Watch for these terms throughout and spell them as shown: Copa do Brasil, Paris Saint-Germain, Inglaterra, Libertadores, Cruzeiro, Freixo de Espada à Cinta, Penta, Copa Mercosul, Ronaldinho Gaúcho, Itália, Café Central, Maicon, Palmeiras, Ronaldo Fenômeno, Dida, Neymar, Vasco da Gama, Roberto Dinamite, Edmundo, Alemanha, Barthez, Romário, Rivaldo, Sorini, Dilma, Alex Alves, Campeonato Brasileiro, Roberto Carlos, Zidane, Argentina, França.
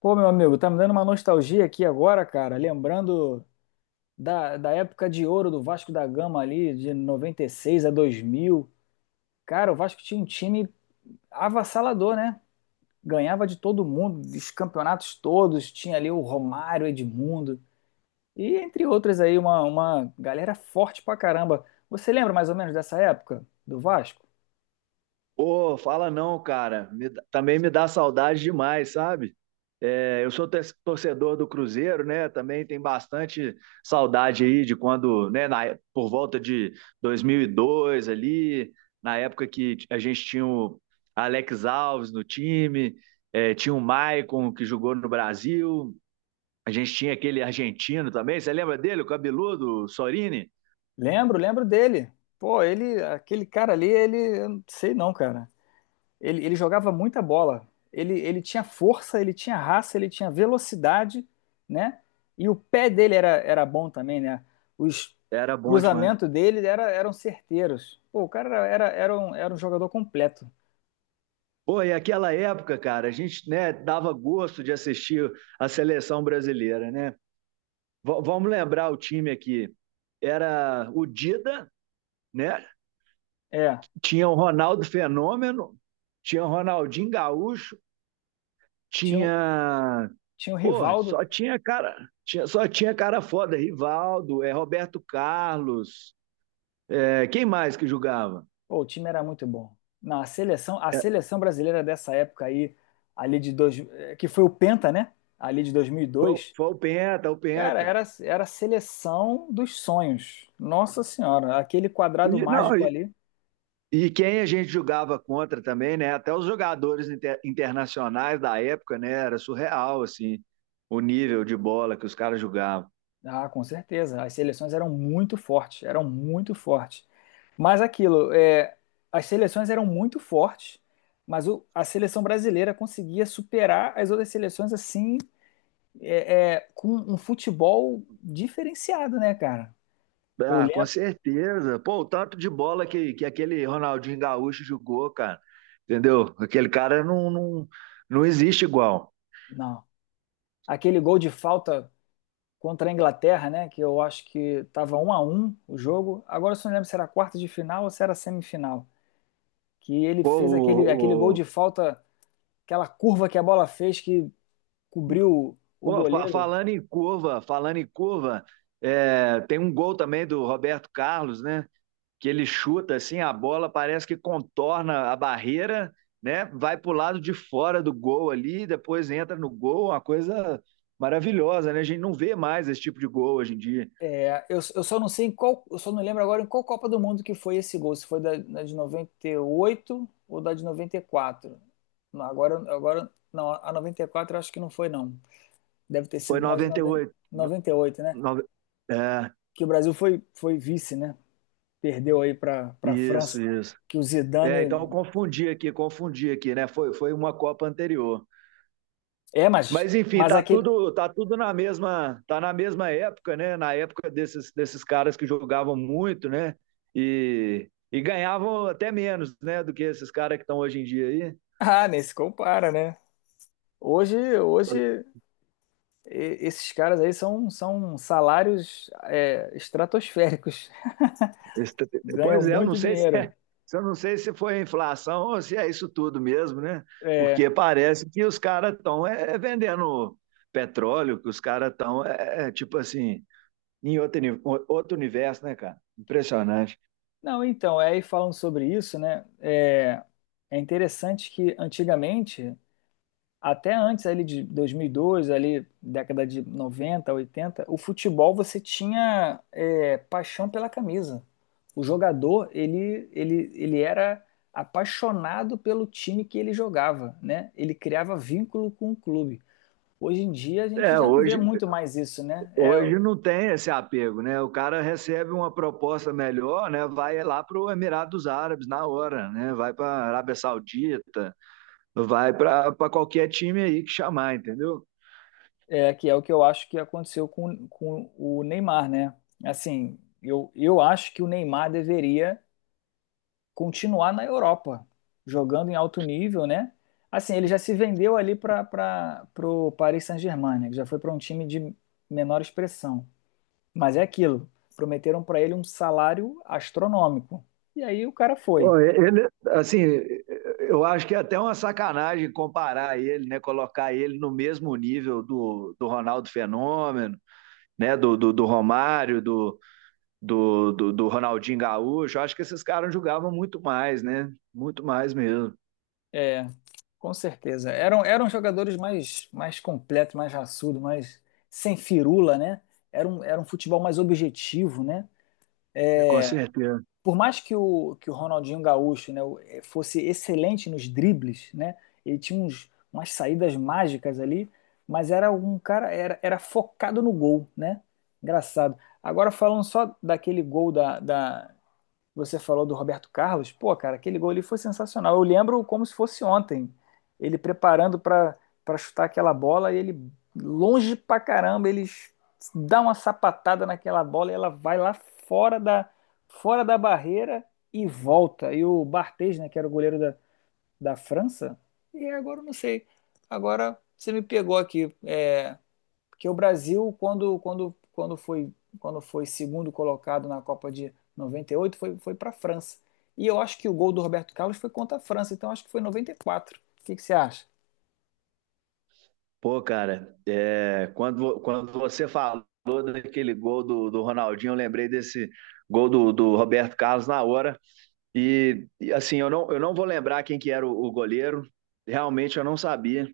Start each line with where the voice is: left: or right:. left: Pô, meu amigo, tá me dando uma nostalgia aqui agora, cara. Lembrando da época de ouro do Vasco da Gama ali, de 96 a 2000. Cara, o Vasco tinha um time avassalador, né? Ganhava de todo mundo, dos campeonatos todos. Tinha ali o Romário, Edmundo. E entre outras aí, uma galera forte pra caramba. Você lembra mais ou menos dessa época do Vasco?
right: Ô, fala não, cara. Também me dá saudade demais, sabe? É, eu sou torcedor do Cruzeiro, né? Também tem bastante saudade aí de quando, por volta de 2002 ali, na época que a gente tinha o Alex Alves no time, é, tinha o Maicon que jogou no Brasil, a gente tinha aquele argentino também, você lembra dele, o cabeludo, o Sorini?
left: Lembro, lembro dele. Pô, ele, aquele cara ali, ele, eu não sei não, cara. Ele jogava muita bola. Ele tinha força, ele tinha raça, ele tinha velocidade, né? E o pé dele era bom também, né? Os
right: Era bom demais.
left: cruzamentos dele eram certeiros. Pô, o cara era um jogador completo.
right: Pô, e aquela época, cara, a gente, né, dava gosto de assistir a seleção brasileira, né? Vamos lembrar o time aqui. Era o Dida, né?
left: É,
right: Tinha o Ronaldo Fenômeno, tinha o Ronaldinho Gaúcho,
left: tinha, o-
right: tinha,
left: tinha o
right: pô,
left: Rivaldo.
right: só tinha cara foda, Rivaldo, é Roberto Carlos, é, quem mais que jogava?
left: Pô, o time era muito bom. Não, a seleção, a
right: É,
left: seleção brasileira dessa época aí, ali que foi o Penta, né? Ali de 2002.
right: foi o Penta, o
left: Cara,
right: Penta.
left: era a seleção dos sonhos. Nossa Senhora, aquele quadrado
right: E, não,
left: mágico
right: e,
left: ali.
right: E quem a gente jogava contra também, né? Até os jogadores internacionais da época, né? Era surreal, assim, o nível de bola que os caras jogavam.
left: Ah, com certeza. As seleções eram muito fortes, eram muito fortes. Mas aquilo, é, as seleções eram muito fortes, mas a seleção brasileira conseguia superar as outras seleções assim, com um futebol diferenciado, né, cara? Eu
right: Ah, com
left: lembro,
right: certeza. Pô, o tanto de bola que aquele Ronaldinho Gaúcho jogou, cara. Entendeu? Aquele cara não existe igual.
left: não, aquele gol de falta contra a Inglaterra, né? Que eu acho que estava 1 a 1 o jogo. Agora eu só não lembro se era quarta de final ou se era semifinal. Que ele
right: Pô,
left: fez aquele gol de
right: o-
left: falta, aquela curva que a bola fez que cobriu o
right: pô, fa-
left: goleiro.
right: Falando em curva, é, tem um gol também do Roberto Carlos, né? Que ele chuta assim, a bola parece que contorna a barreira, né? Vai para o lado de fora do gol ali, depois entra no gol, uma coisa maravilhosa, né? A gente não vê mais esse tipo de gol hoje em dia.
left: É, eu só não sei em qual, eu só não lembro agora em qual Copa do Mundo que foi esse gol, se foi da de 98 ou da de 94. Não. Agora não, a 94 eu acho que não foi não. Deve ter
right: Foi
left: sido na de
right: 98. No,
left: 98, né?
right: no, é,
left: Que o Brasil foi vice, né? Perdeu aí para França,
right: isso, isso.
left: que o
right: É, então
left: Zidane,
right: confundi aqui, né? Foi uma Copa anterior.
left: é, mas
right: Mas enfim,
left: aquele
right: tá tudo na mesma, tá na mesma época, né? Na época desses caras que jogavam muito, né? E ganhavam até menos, né, do que esses caras que estão hoje em dia aí.
left: Ah, nem se compara, né? Hoje esses caras aí são salários, estratosféricos,
right: Esse-
left: Ganham
right: Pois é, eu não
left: muito
right: sei se
left: dinheiro.
right: é, eu não sei se foi a inflação ou se é isso tudo mesmo, né?
left: É,
right: Porque parece que os caras estão é vendendo petróleo, que os caras estão tipo assim, em outro universo, né, cara? Impressionante.
left: não, então, aí falando sobre isso, né? É interessante que antigamente até antes ali de 2002, ali década de 90, 80, o futebol você tinha, paixão pela camisa. O jogador, ele era apaixonado pelo time que ele jogava, né? Ele criava vínculo com o clube. Hoje em dia a gente
right: É,
left: já não vê
right: hoje
left: muito mais isso, né? É,
right: Hoje não tem esse apego, né? O cara recebe uma proposta melhor, né? Vai lá para o Emirados Árabes na hora, né? Vai para a Arábia Saudita, vai para qualquer time aí que chamar, entendeu?
left: é que é o que eu acho que aconteceu com o Neymar, né? Assim, eu acho que o Neymar deveria continuar na Europa, jogando em alto nível, né? Assim, ele já se vendeu ali para o Paris Saint-Germain, né? Que já foi para um time de menor expressão. Mas é aquilo, prometeram para ele um salário astronômico. E aí o cara foi.
right: Pô, ele, assim, eu acho que é até uma sacanagem comparar ele, né? Colocar ele no mesmo nível do Ronaldo Fenômeno, né? Do Romário, do Ronaldinho Gaúcho. Eu acho que esses caras jogavam muito mais, né? Muito mais mesmo,
left: É, com certeza. Eram jogadores mais completos, mais raçudo, mais sem firula, né? Era um futebol mais objetivo, né?
right: né? Com certeza.
left: Por mais que o Ronaldinho Gaúcho, né, fosse excelente nos dribles, né, ele tinha umas saídas mágicas ali, mas era um cara, era focado no gol, né? Engraçado. Agora falando só daquele gol da você falou do Roberto Carlos, pô, cara, aquele gol ali foi sensacional. Eu lembro como se fosse ontem, ele preparando para chutar aquela bola e ele longe pra caramba, ele dá uma sapatada naquela bola e ela vai lá fora da fora da barreira e volta. E o Barthez, né, que era o goleiro da França, e agora eu não sei. Agora você me pegou aqui. É, porque o Brasil, quando foi segundo colocado na Copa de 98, foi para a França. E eu acho que o gol do Roberto Carlos foi contra a França, então acho que foi 94. O que, que você acha?
right: Pô, cara, é, quando você falou daquele gol do Ronaldinho, eu lembrei desse gol do Roberto Carlos na hora. E, assim, eu não vou lembrar quem que era o goleiro. Realmente eu não sabia.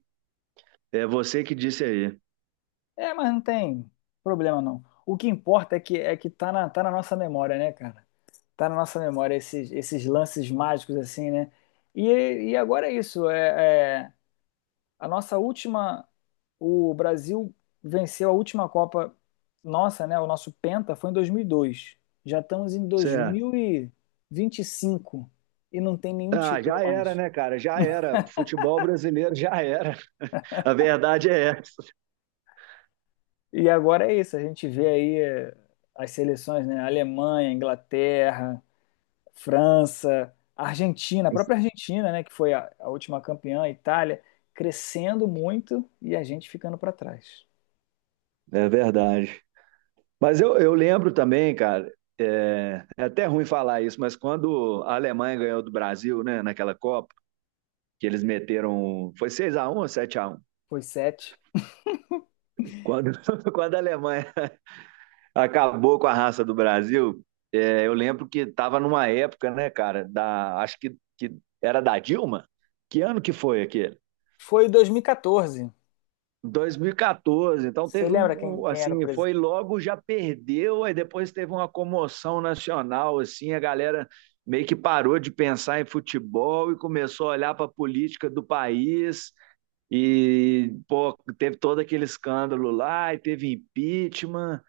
right: É você que disse aí.
left: É, mas não tem problema não. O que importa é que tá na nossa memória, né, cara? Tá na nossa memória esses lances mágicos, assim, né? E, e agora é isso. A nossa última, o Brasil venceu a última Copa nossa, né? O nosso Penta foi em 2002. Já estamos em dois
right: Certo.
left: mil e vinte e cinco e não tem nenhum
right: Ah,
left: título
right: já era,
left: mais.
right: né, cara? Já era. Futebol brasileiro já era. A verdade é essa.
left: E agora é isso, a gente vê aí, as seleções, né? Alemanha, Inglaterra, França, Argentina, a própria Argentina, né? Que foi a última campeã, a Itália, crescendo muito e a gente ficando para trás.
right: É verdade. Mas eu lembro também, cara, é até ruim falar isso, mas quando a Alemanha ganhou do Brasil, né, naquela Copa, que eles meteram. Foi seis a um ou sete a um.
left: Foi 7.
right: Quando, Quando a Alemanha acabou com a raça do Brasil, é, eu lembro que estava numa época, né, cara, acho que era da Dilma. Que ano que foi aquele?
left: Foi 2014.
right: 2014, então
left: Você
right: teve
left: lembra quem,
right: um,
left: quem era o
right: assim, foi
left: presidente?
right: logo já perdeu, aí depois teve uma comoção nacional, assim, a galera meio que parou de pensar em futebol e começou a olhar para a política do país. E, pô, teve todo aquele escândalo lá, e teve impeachment,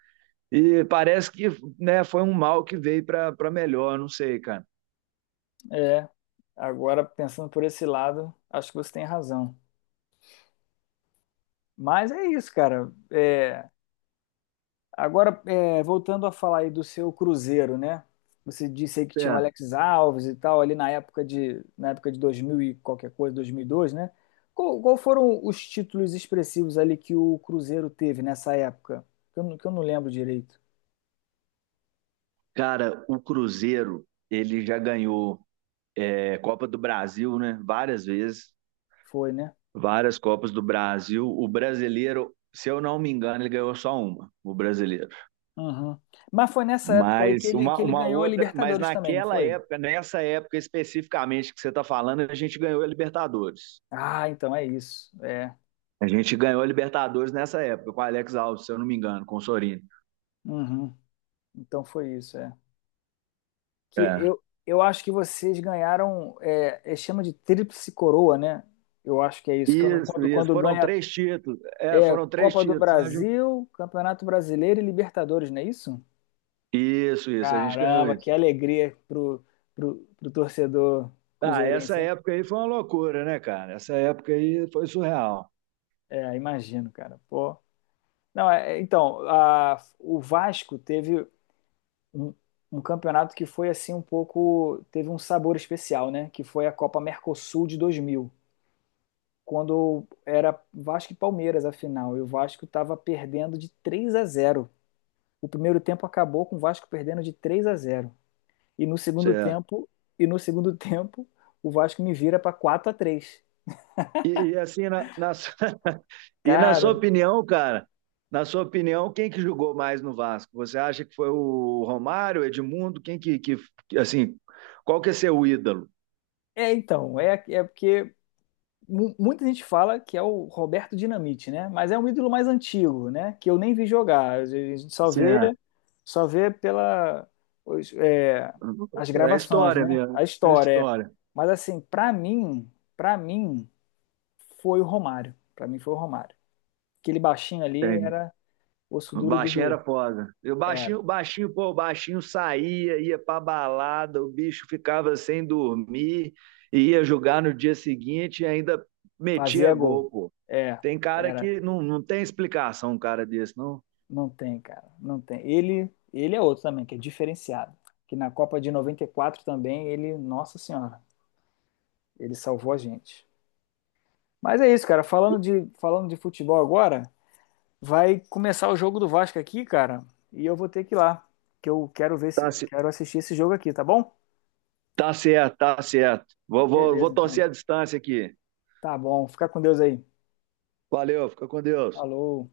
right: e parece que, né, foi um mal que veio para melhor, não sei, cara.
left: É, agora pensando por esse lado, acho que você tem razão. Mas é isso, cara. É, agora, voltando a falar aí do seu Cruzeiro, né? Você disse aí que tinha o
right: É.
left: Alex Alves e tal, ali na época de 2000 e qualquer coisa, 2002, né? Qual foram os títulos expressivos ali que o Cruzeiro teve nessa época? Que eu, que eu não lembro direito.
right: Cara, o Cruzeiro, ele já ganhou é, Copa do Brasil, né, várias vezes,
left: Foi, né?
right: várias Copas do Brasil. O brasileiro, se eu não me engano, ele ganhou só uma, o brasileiro.
left: Uhum. Mas foi nessa época aí
right: Mas
left: que ele
right: uma
left: ganhou a
right: outra, mas
left: Libertadores também, não
right: naquela
left: foi?
right: época, Nessa época especificamente que você está falando, a gente ganhou a Libertadores.
left: Ah, então é isso. É.
right: A gente ganhou a Libertadores nessa época, com o Alex Alves, se eu não me engano, com o Sorino.
left: Uhum. Então foi isso, é. Que
right: É.
left: eu, eu acho que vocês ganharam, chama de tríplice coroa, né? Eu acho que é isso. que eu não-
right: Isso,
left: Quando,
right: isso.
left: quando
right: Foram
left: ganha
right: três títulos. É, foram três
left: Copa do
right: títulos, né? A gente-
left: Brasil, Campeonato Brasileiro e Libertadores, não é isso?
right: Isso, isso. A gente ganhou
left: Caramba,
right: isso.
left: que alegria pro torcedor
right: Ah, essa
left: cruzeirense, hein?
right: época aí foi uma loucura, né, cara? Essa época aí foi surreal.
left: É, imagino, cara. Pô. Não, é, então, o Vasco teve. um, um campeonato que foi assim um pouco, teve um sabor especial, né? Que foi a Copa Mercosul de 2000, quando era Vasco e Palmeiras a final, e o Vasco estava perdendo de 3 a 0. O primeiro tempo acabou com o Vasco perdendo de 3 a 0. E no segundo
right: Certo.
left: tempo, e no segundo tempo, o Vasco me vira para 4 a 3.
right: E assim, na, na e na sua
left: Cara,
right: opinião, cara, na sua opinião, quem que jogou mais no Vasco? Você acha que foi o Romário, o Edmundo? Assim, qual que é seu ídolo?
left: é então, é porque muita gente fala que é o Roberto Dinamite, né? Mas é um ídolo mais antigo, né? Que eu nem vi jogar. A gente só vê,
right: Certo.
left: só vê pela, os- é, as
right: É
left: gravações,
right: história
left: né?
right: mesmo.
left: A
right: É
left: história. É.
right: história.
left: Mas assim, para mim foi o Romário. Pra mim foi o Romário. Aquele baixinho
right: Que
left: ali
right: tem.
left: era osso
right: O
left: duro de
right: baixinho era
left: roer.
right: foda. E o
left: Era.
right: baixinho, pô, o baixinho saía, ia pra balada, o bicho ficava sem dormir, e ia jogar no dia seguinte e ainda metia
left: Fazia gol.
right: gol, pô.
left: É,
right: Tem cara
left: era.
right: que não tem explicação, um cara desse, não.
left: Não tem, cara. Não tem. Ele é outro também, que é diferenciado. Que na Copa de 94 também, ele, nossa senhora, ele salvou a gente. Mas é isso, cara. Falando de futebol agora, vai começar o jogo do Vasco aqui, cara. E eu vou ter que ir lá. Que eu quero ver
right: Tá,
left: se
right: ce-
left: quero assistir esse jogo aqui, tá bom?
right: tá certo, tá certo. Vou
left: Beleza, então.
right: torcer a distância aqui.
left: Tá bom. Fica com Deus aí.
right: Valeu, fica com Deus.
left: Falou.